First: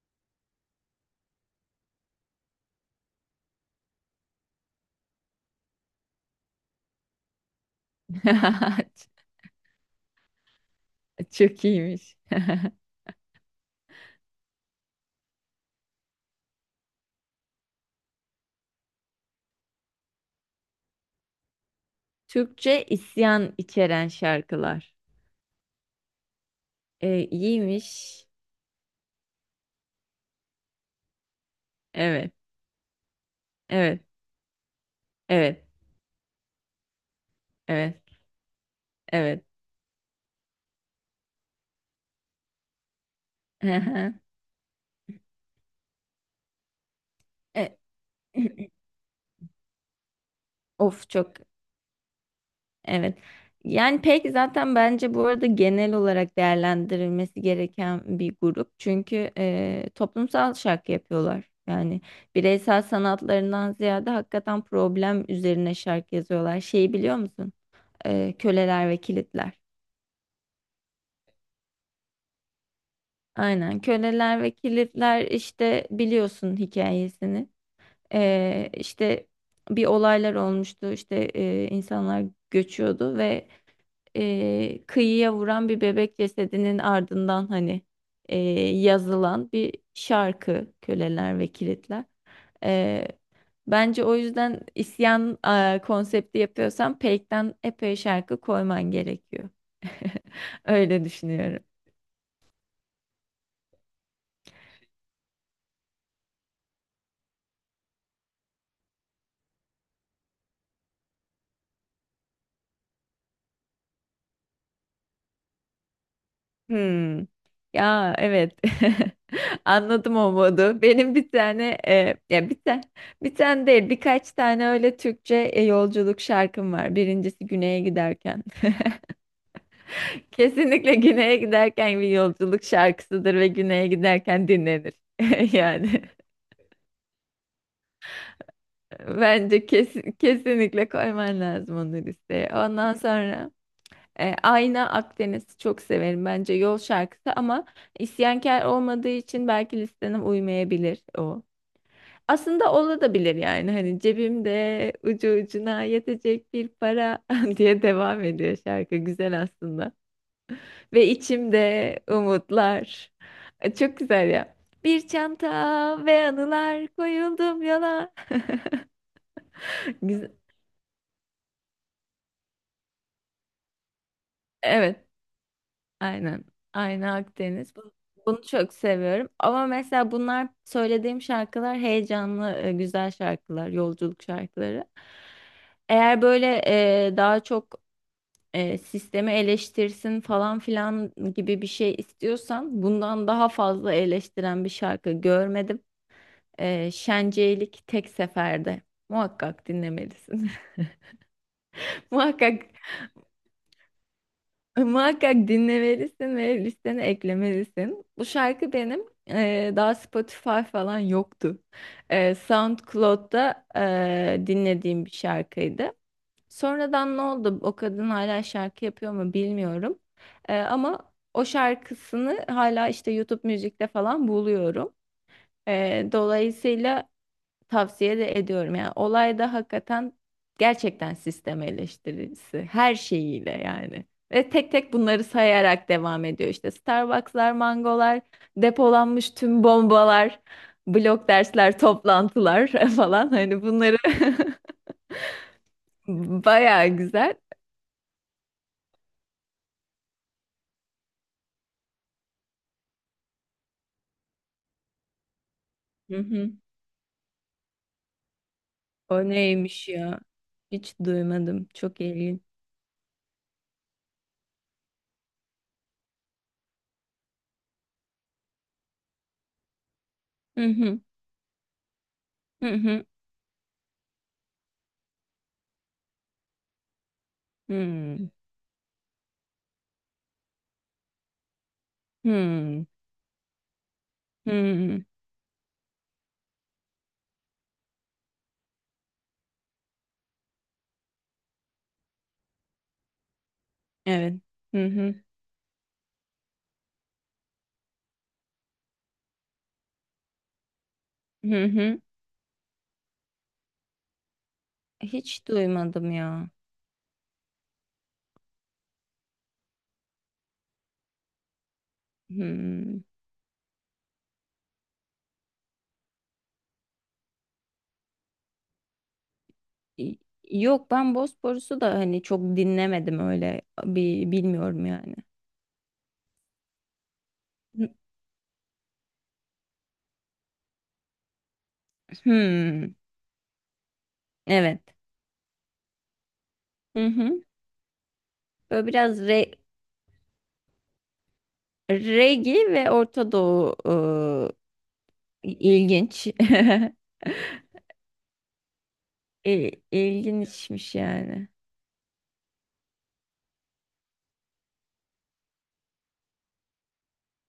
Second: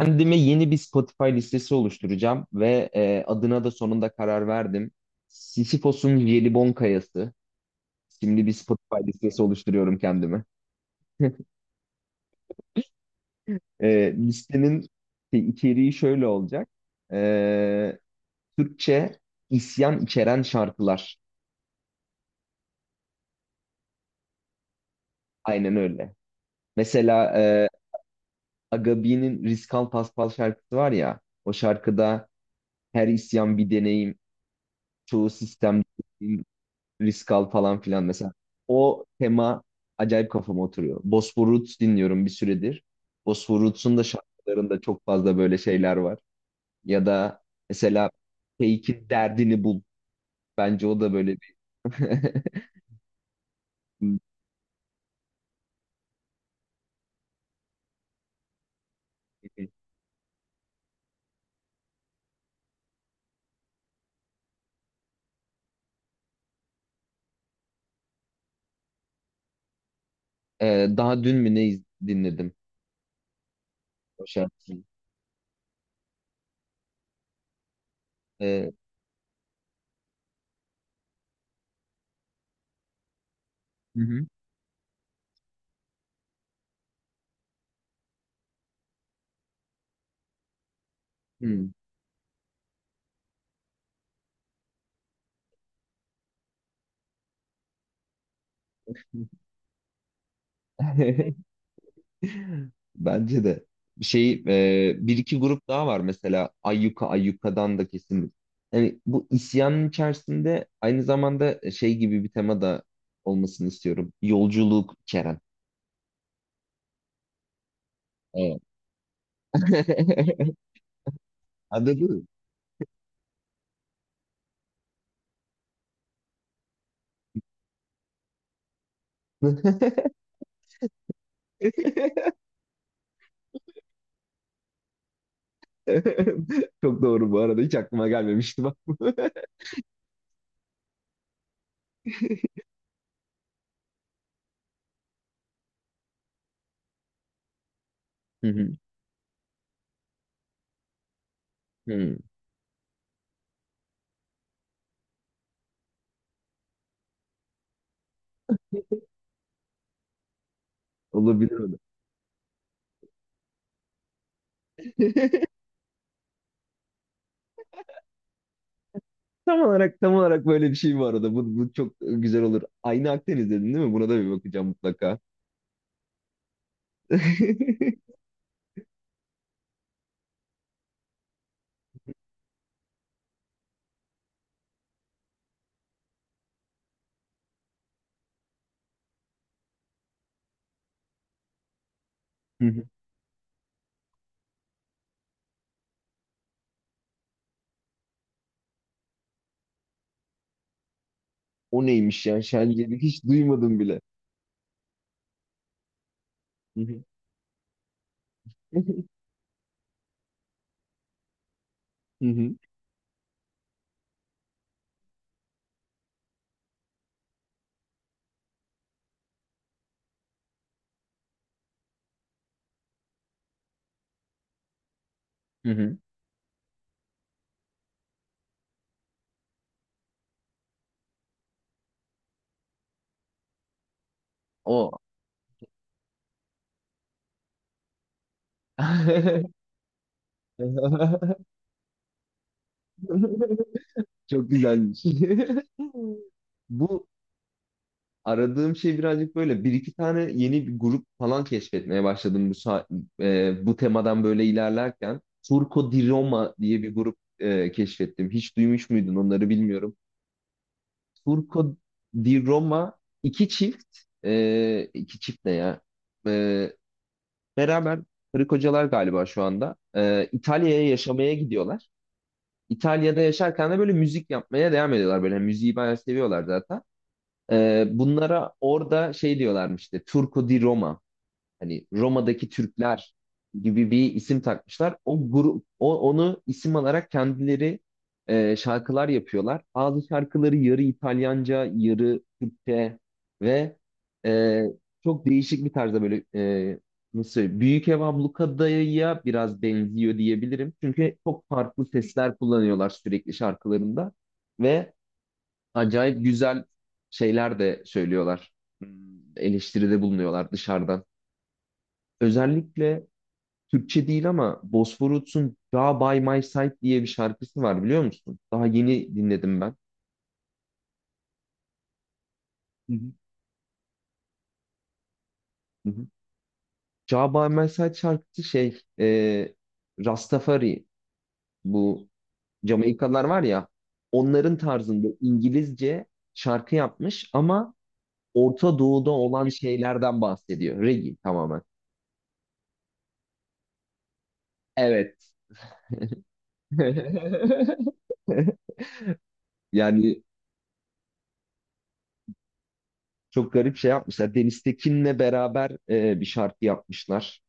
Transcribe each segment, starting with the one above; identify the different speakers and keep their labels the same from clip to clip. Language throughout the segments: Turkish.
Speaker 1: Kendime yeni bir Spotify listesi oluşturacağım ve adına da sonunda karar verdim. Sisyphos'un Jelibon Kayası. Şimdi bir Spotify listesi oluşturuyorum kendime.
Speaker 2: Çok iyiymiş.
Speaker 1: Listenin içeriği şöyle olacak. E, Türkçe isyan içeren şarkılar.
Speaker 2: Türkçe isyan içeren şarkılar.
Speaker 1: Aynen öyle.
Speaker 2: E,
Speaker 1: Mesela
Speaker 2: iyiymiş.
Speaker 1: Agabi'nin Riskal Paspal şarkısı var ya. O şarkıda
Speaker 2: Evet,
Speaker 1: her isyan bir
Speaker 2: evet,
Speaker 1: deneyim, çoğu
Speaker 2: evet,
Speaker 1: sistem risk al falan
Speaker 2: evet,
Speaker 1: filan mesela. O
Speaker 2: evet.
Speaker 1: tema acayip kafama oturuyor. Bosphor Roots dinliyorum bir süredir. Bosphor
Speaker 2: Hı
Speaker 1: Roots'un da
Speaker 2: hı.
Speaker 1: şarkılarında çok fazla böyle şeyler var. Ya da
Speaker 2: E,
Speaker 1: mesela Fake'in Derdini Bul. Bence o
Speaker 2: Of,
Speaker 1: da
Speaker 2: çok
Speaker 1: böyle bir...
Speaker 2: evet. Yani pek zaten bence bu arada genel olarak değerlendirilmesi gereken bir grup. Çünkü toplumsal şarkı yapıyorlar. Yani bireysel sanatlarından ziyade hakikaten problem üzerine şarkı yazıyorlar. Şeyi biliyor musun? Köleler ve kilitler.
Speaker 1: Daha dün mü ne dinledim
Speaker 2: Aynen
Speaker 1: o
Speaker 2: köleler ve
Speaker 1: şarkıyı?
Speaker 2: kilitler işte biliyorsun hikayesini.
Speaker 1: Ee,
Speaker 2: İşte bir olaylar olmuştu işte insanlar göçüyordu ve
Speaker 1: hı hı.
Speaker 2: kıyıya vuran bir bebek cesedinin ardından hani e, yazılan bir şarkı köleler ve kilitler. Ee, bence o yüzden isyan konsepti yapıyorsan Peyk'ten epey şarkı koyman gerekiyor. Öyle
Speaker 1: Hı.
Speaker 2: düşünüyorum.
Speaker 1: Bence de. Şey, bir iki grup daha var mesela Ayyuka, Ayyuka'dan da kesin. Yani bu isyanın içerisinde aynı zamanda şey gibi bir tema da olmasını istiyorum. Yolculuk Kerem.
Speaker 2: Hmm. Ya, evet.
Speaker 1: Evet.
Speaker 2: Anladım o modu. Benim bir tane,
Speaker 1: Anladın
Speaker 2: ya bir tane değil birkaç tane öyle Türkçe yolculuk şarkım var. Birincisi güneye giderken.
Speaker 1: mı?
Speaker 2: Kesinlikle güneye giderken bir yolculuk şarkısıdır ve güneye giderken dinlenir. Yani.
Speaker 1: Çok doğru bu arada. Hiç aklıma gelmemişti bak.
Speaker 2: Bence kesinlikle koyman lazım onu listeye. Ondan sonra Ayna Akdeniz'i çok severim. Bence yol şarkısı ama
Speaker 1: Hı
Speaker 2: isyankar
Speaker 1: hı.
Speaker 2: olmadığı için belki listene uymayabilir o.
Speaker 1: Hı.
Speaker 2: Aslında olabilir yani, hani cebimde ucu ucuna yetecek bir para diye devam ediyor, şarkı güzel aslında. Ve
Speaker 1: Olabilir o da.
Speaker 2: içimde umutlar. Çok güzel ya. Bir çanta ve anılar, koyuldum yola.
Speaker 1: Tam olarak, tam
Speaker 2: Güzel.
Speaker 1: olarak böyle bir şey bu arada. Bu çok güzel olur. Aynı Akdeniz dedin değil mi? Buna da bir bakacağım
Speaker 2: Evet.
Speaker 1: mutlaka.
Speaker 2: Aynen. Aynen
Speaker 1: Hı
Speaker 2: Akdeniz. Bunu çok seviyorum. Ama mesela bunlar söylediğim şarkılar heyecanlı, güzel şarkılar, yolculuk şarkıları. Eğer böyle daha çok sistemi eleştirsin falan filan gibi bir şey
Speaker 1: hı.
Speaker 2: istiyorsan, bundan daha fazla eleştiren bir şarkı görmedim. Şenceylik Tek Seferde. Muhakkak dinlemelisin.
Speaker 1: O neymiş ya?
Speaker 2: Muhakkak
Speaker 1: Şencelik hiç duymadım bile.
Speaker 2: Muhakkak dinlemelisin ve
Speaker 1: Hı
Speaker 2: listene
Speaker 1: hı.
Speaker 2: eklemelisin. Bu şarkı benim daha Spotify falan yoktu.
Speaker 1: Hı hı.
Speaker 2: SoundCloud'da dinlediğim bir şarkıydı. Sonradan ne oldu? O kadın hala şarkı yapıyor mu bilmiyorum. Ama o şarkısını hala işte YouTube müzikte falan buluyorum.
Speaker 1: Hı hı.
Speaker 2: Dolayısıyla tavsiye de ediyorum. Yani olayda hakikaten gerçekten sistem eleştirisi her şeyiyle yani. Ve tek
Speaker 1: O.
Speaker 2: tek bunları sayarak devam ediyor. İşte Starbucks'lar, mangolar, depolanmış tüm bombalar, blok dersler, toplantılar falan. Hani bunları
Speaker 1: Çok güzelmiş.
Speaker 2: bayağı
Speaker 1: Bu
Speaker 2: güzel.
Speaker 1: aradığım şey birazcık böyle. Bir iki tane yeni bir grup falan keşfetmeye başladım bu bu temadan böyle ilerlerken. Turco di
Speaker 2: Hı hı.
Speaker 1: Roma diye bir grup keşfettim. Hiç duymuş muydun
Speaker 2: O
Speaker 1: onları
Speaker 2: neymiş
Speaker 1: bilmiyorum.
Speaker 2: ya? Hiç duymadım.
Speaker 1: Turco
Speaker 2: Çok
Speaker 1: di
Speaker 2: ilginç.
Speaker 1: Roma iki çift, iki çift ne ya? E, Beraber Hırık hocalar galiba şu anda.
Speaker 2: Hı
Speaker 1: İtalya'ya
Speaker 2: hı.
Speaker 1: yaşamaya gidiyorlar.
Speaker 2: Hı hı.
Speaker 1: İtalya'da yaşarken de böyle müzik yapmaya devam ediyorlar. Böyle müziği bayağı seviyorlar zaten.
Speaker 2: Hı
Speaker 1: Bunlara orada şey diyorlarmış işte, Turco di Roma, hani Roma'daki
Speaker 2: hı.
Speaker 1: Türkler gibi bir isim
Speaker 2: Hı.
Speaker 1: takmışlar. Onu isim alarak kendileri şarkılar yapıyorlar. Bazı şarkıları yarı İtalyanca, yarı Türkçe ve
Speaker 2: Evet.
Speaker 1: e,
Speaker 2: Hı hı.
Speaker 1: çok değişik bir tarzda böyle, nasıl söyleyeyim? Büyük Ev Ablukada'ya biraz benziyor diyebilirim. Çünkü çok
Speaker 2: Hı
Speaker 1: farklı
Speaker 2: hı.
Speaker 1: sesler kullanıyorlar sürekli şarkılarında ve
Speaker 2: Hiç duymadım
Speaker 1: acayip
Speaker 2: ya.
Speaker 1: güzel şeyler de söylüyorlar. Hmm. Eleştiride bulunuyorlar dışarıdan.
Speaker 2: Hmm.
Speaker 1: Özellikle Türkçe değil ama Bosphorus'un Ja by My Side diye bir şarkısı var, biliyor musun? Daha yeni dinledim ben.
Speaker 2: Y- Yok, ben Bosporus'u da hani çok
Speaker 1: Hı hı.
Speaker 2: dinlemedim, öyle bir bilmiyorum yani.
Speaker 1: Hı hı. Ja by My
Speaker 2: Hı-
Speaker 1: Side şarkısı şey, Rastafari, bu
Speaker 2: Hmm.
Speaker 1: Jamaikalılar var ya, onların
Speaker 2: Evet.
Speaker 1: tarzında İngilizce şarkı
Speaker 2: Hı
Speaker 1: yapmış
Speaker 2: hı.
Speaker 1: ama Orta
Speaker 2: Böyle
Speaker 1: Doğu'da
Speaker 2: biraz
Speaker 1: olan şeylerden bahsediyor. Reggae tamamen.
Speaker 2: regi ve Orta Doğu,
Speaker 1: Evet.
Speaker 2: ilginç.
Speaker 1: Yani,
Speaker 2: İlginçmiş yani.
Speaker 1: çok garip şey yapmışlar. Deniz Tekin'le beraber bir şarkı yapmışlar.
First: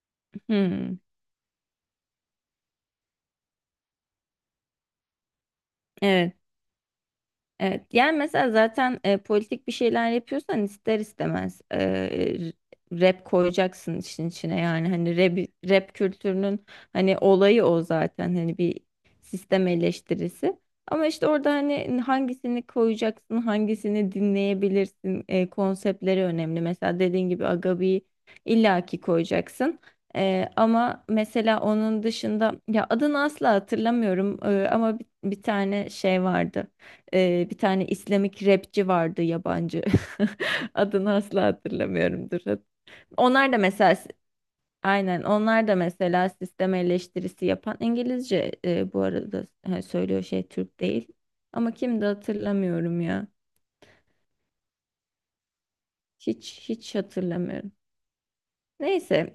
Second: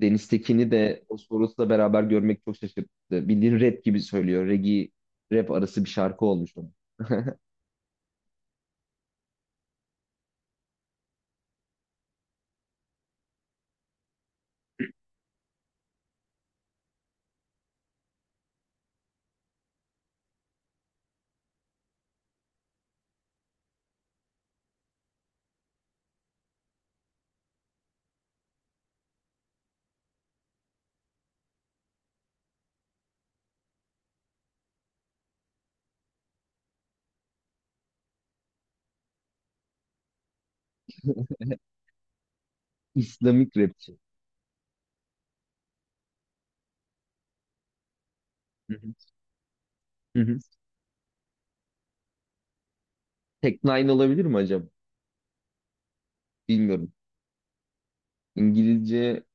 Speaker 1: Deniz Tekin'i
Speaker 2: Hmm.
Speaker 1: de Bosporus'la beraber görmek çok şaşırttı. Bildiğin rap gibi söylüyor. Reggae rap arası bir şarkı
Speaker 2: Evet.
Speaker 1: olmuş onun.
Speaker 2: Evet, yani mesela zaten politik bir şeyler yapıyorsan ister istemez rap koyacaksın işin içine, yani hani rap kültürünün hani olayı o zaten, hani bir sistem eleştirisi. Ama işte orada hani hangisini koyacaksın, hangisini dinleyebilirsin, konseptleri önemli. Mesela dediğin gibi Agabi'yi illaki koyacaksın. Ama mesela onun dışında, ya adını asla hatırlamıyorum, ama bir tane şey vardı. Bir tane İslamik rapçi vardı, yabancı. Adını asla hatırlamıyorumdur. Onlar
Speaker 1: İslamik
Speaker 2: da mesela,
Speaker 1: rapçi.
Speaker 2: aynen onlar da mesela sistem eleştirisi yapan, İngilizce
Speaker 1: Hı hı.
Speaker 2: bu arada ha,
Speaker 1: Hı
Speaker 2: söylüyor,
Speaker 1: hı.
Speaker 2: şey, Türk değil. Ama kim hatırlamıyorum ya.
Speaker 1: Tek Nine olabilir mi acaba?
Speaker 2: Hiç
Speaker 1: Bilmiyorum.
Speaker 2: hiç hatırlamıyorum.
Speaker 1: İngilizce.
Speaker 2: Neyse,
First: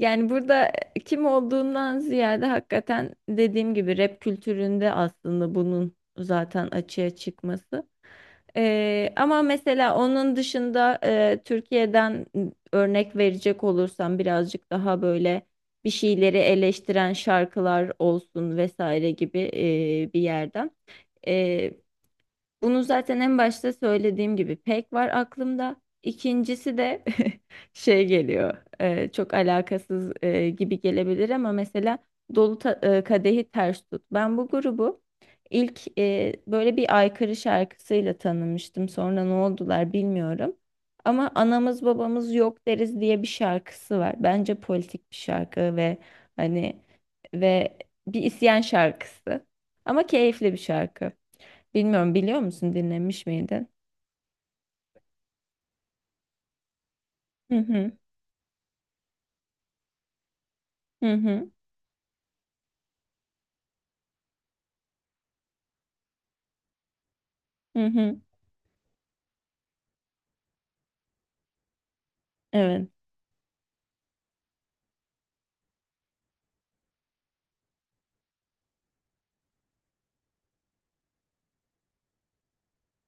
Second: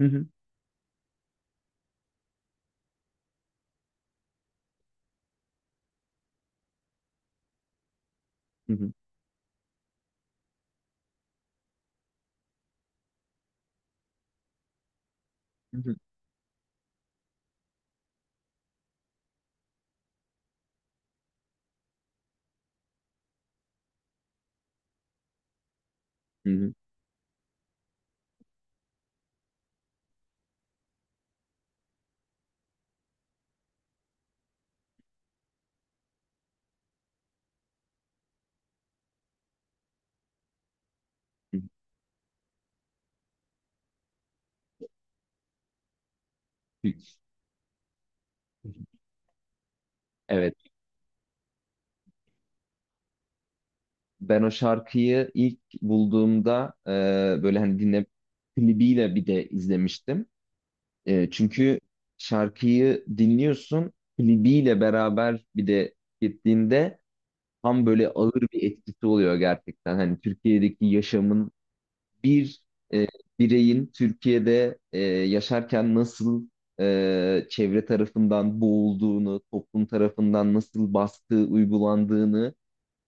Speaker 1: Hı hı.
Speaker 2: burada kim olduğundan ziyade hakikaten dediğim gibi rap kültüründe aslında bunun zaten açığa çıkması.
Speaker 1: Hı hı.
Speaker 2: Ama mesela onun dışında Türkiye'den örnek verecek olursam, birazcık daha böyle
Speaker 1: Hı
Speaker 2: bir
Speaker 1: hı.
Speaker 2: şeyleri eleştiren şarkılar olsun vesaire gibi bir yerden. Bunu zaten en başta söylediğim gibi pek var aklımda.
Speaker 1: Hı hı.
Speaker 2: İkincisi de şey geliyor. Çok alakasız gibi gelebilir, ama mesela dolu kadehi ters tut. Ben bu grubu ilk böyle bir aykırı şarkısıyla tanımıştım. Sonra ne oldular bilmiyorum. Ama
Speaker 1: Hı hı.
Speaker 2: anamız babamız yok deriz diye bir şarkısı var. Bence politik bir şarkı ve hani,
Speaker 1: Hiç.
Speaker 2: ve bir isyan
Speaker 1: Hı hı.
Speaker 2: şarkısı. Ama keyifli
Speaker 1: Evet.
Speaker 2: bir şarkı. Bilmiyorum, biliyor musun, dinlemiş miydin?
Speaker 1: Ben o şarkıyı ilk bulduğumda, böyle
Speaker 2: Hı
Speaker 1: hani
Speaker 2: hı,
Speaker 1: dinle, klibiyle bir de izlemiştim.
Speaker 2: hı hı,
Speaker 1: Çünkü şarkıyı dinliyorsun, klibiyle beraber bir de gittiğinde tam
Speaker 2: hı
Speaker 1: böyle
Speaker 2: hı.
Speaker 1: ağır bir etkisi oluyor gerçekten. Hani Türkiye'deki yaşamın bir,
Speaker 2: Evet.
Speaker 1: e, bireyin Türkiye'de yaşarken nasıl çevre tarafından boğulduğunu, toplum tarafından nasıl baskı uygulandığını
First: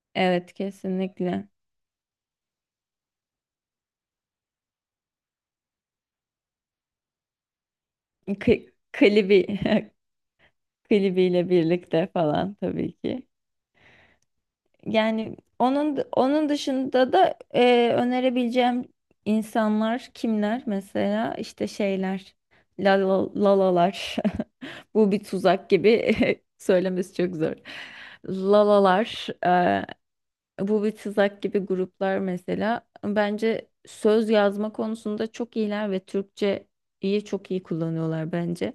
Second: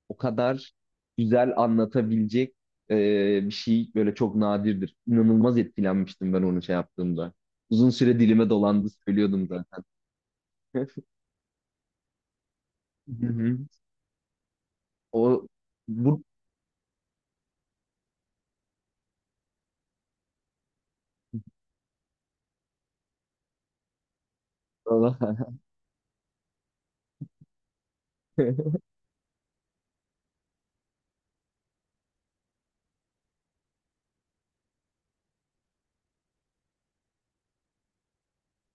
Speaker 1: o
Speaker 2: Evet,
Speaker 1: kadar
Speaker 2: kesinlikle.
Speaker 1: güzel anlatabilecek e, bir şey böyle çok nadirdir. İnanılmaz etkilenmiştim ben onu şey yaptığımda. Uzun süre dilime dolandı,
Speaker 2: Klibi
Speaker 1: söylüyordum zaten.
Speaker 2: klibiyle birlikte falan tabii
Speaker 1: Hı
Speaker 2: ki.
Speaker 1: hı.
Speaker 2: Yani
Speaker 1: O
Speaker 2: onun
Speaker 1: bu.
Speaker 2: onun dışında da önerebileceğim insanlar kimler, mesela işte şeyler, lalalar bu bir tuzak gibi söylemesi çok zor, lalalar, Bu bir tuzak gibi gruplar mesela. Bence söz yazma konusunda çok iyiler ve Türkçeyi çok iyi kullanıyorlar bence.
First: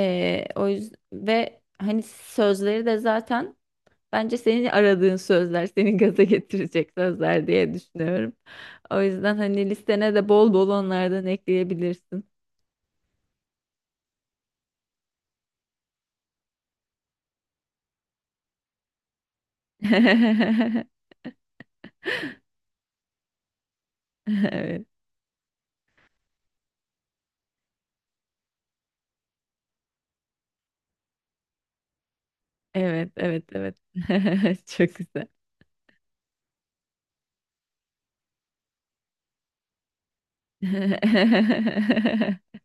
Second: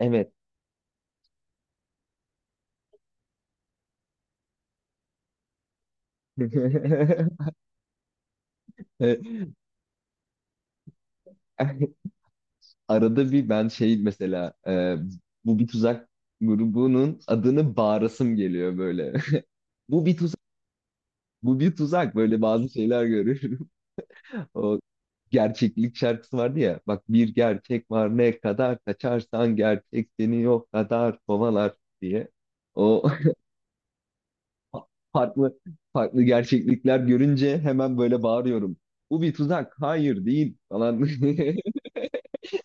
Speaker 1: Evet.
Speaker 2: o yüzden, ve hani sözleri de zaten bence senin aradığın sözler, seni gaza getirecek sözler diye düşünüyorum. O yüzden hani listene de bol bol onlardan ekleyebilirsin.
Speaker 1: Arada bir ben şey, mesela, bu bir tuzak grubunun adını bağırasım geliyor böyle. Bu bir tuzak, bu bir tuzak, böyle bazı şeyler görüyorum. O
Speaker 2: Evet,
Speaker 1: gerçeklik şarkısı vardı ya. Bak, bir gerçek var, ne kadar kaçarsan gerçek seni yok kadar kovalar diye. O
Speaker 2: evet, evet, evet. Çok güzel.
Speaker 1: farklı, farklı gerçeklikler görünce hemen böyle bağırıyorum. Bu bir tuzak. Hayır değil falan.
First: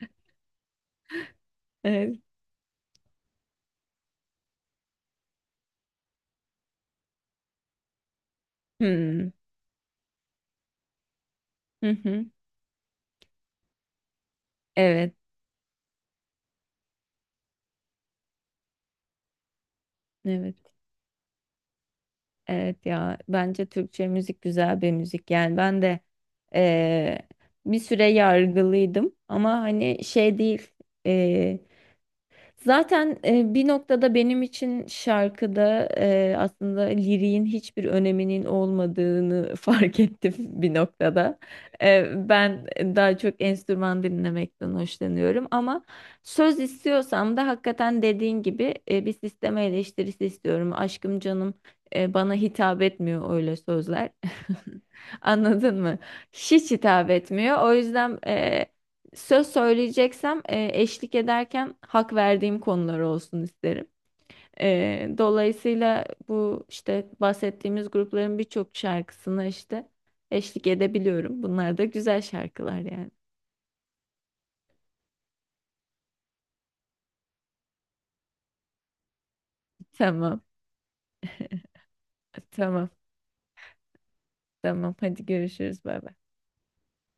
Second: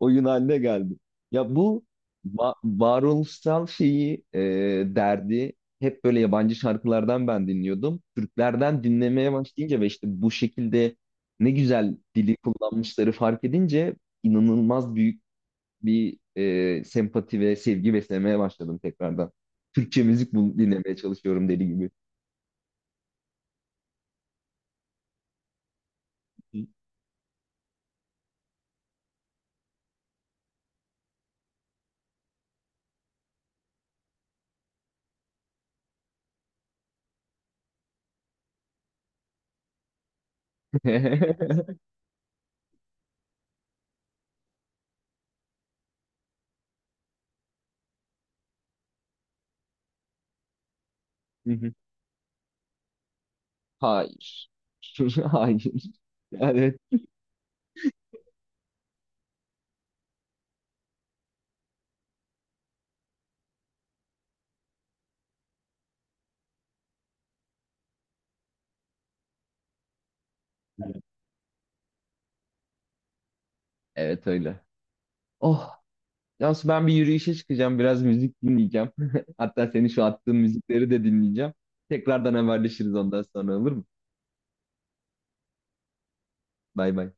Speaker 1: Oyun haline geldi. Ya bu
Speaker 2: Evet.
Speaker 1: varoluşsal şeyi, derdi hep böyle yabancı şarkılardan ben dinliyordum. Türklerden
Speaker 2: Hmm.
Speaker 1: dinlemeye başlayınca ve işte bu şekilde ne güzel dili kullanmışları fark edince inanılmaz
Speaker 2: Evet,
Speaker 1: büyük bir sempati ve sevgi beslemeye başladım tekrardan. Türkçe müzik
Speaker 2: evet,
Speaker 1: dinlemeye çalışıyorum deli gibi.
Speaker 2: evet ya, bence Türkçe müzik güzel bir müzik. Yani ben de eee, bir süre yargılıydım, ama hani şey değil. Zaten bir noktada benim için şarkıda aslında liriğin hiçbir öneminin olmadığını fark ettim bir noktada. Ben daha çok enstrüman dinlemekten hoşlanıyorum, ama söz istiyorsam da hakikaten dediğin gibi bir sisteme eleştirisi istiyorum. Aşkım, canım, bana hitap etmiyor öyle sözler.
Speaker 1: Hayır. Hayır.
Speaker 2: Anladın mı? Hiç
Speaker 1: Evet.
Speaker 2: hitap etmiyor. O yüzden söz söyleyeceksem eşlik ederken hak verdiğim konular olsun isterim. Dolayısıyla bu işte bahsettiğimiz grupların birçok şarkısına işte eşlik edebiliyorum. Bunlar da güzel şarkılar yani.
Speaker 1: Evet öyle. Oh. Cansu, ben bir yürüyüşe çıkacağım. Biraz müzik dinleyeceğim. Hatta senin şu attığın
Speaker 2: Tamam,
Speaker 1: müzikleri de dinleyeceğim. Tekrardan
Speaker 2: tamam,
Speaker 1: haberleşiriz ondan sonra, olur mu?
Speaker 2: tamam. Hadi görüşürüz. Bay bay.
Speaker 1: Bay bay.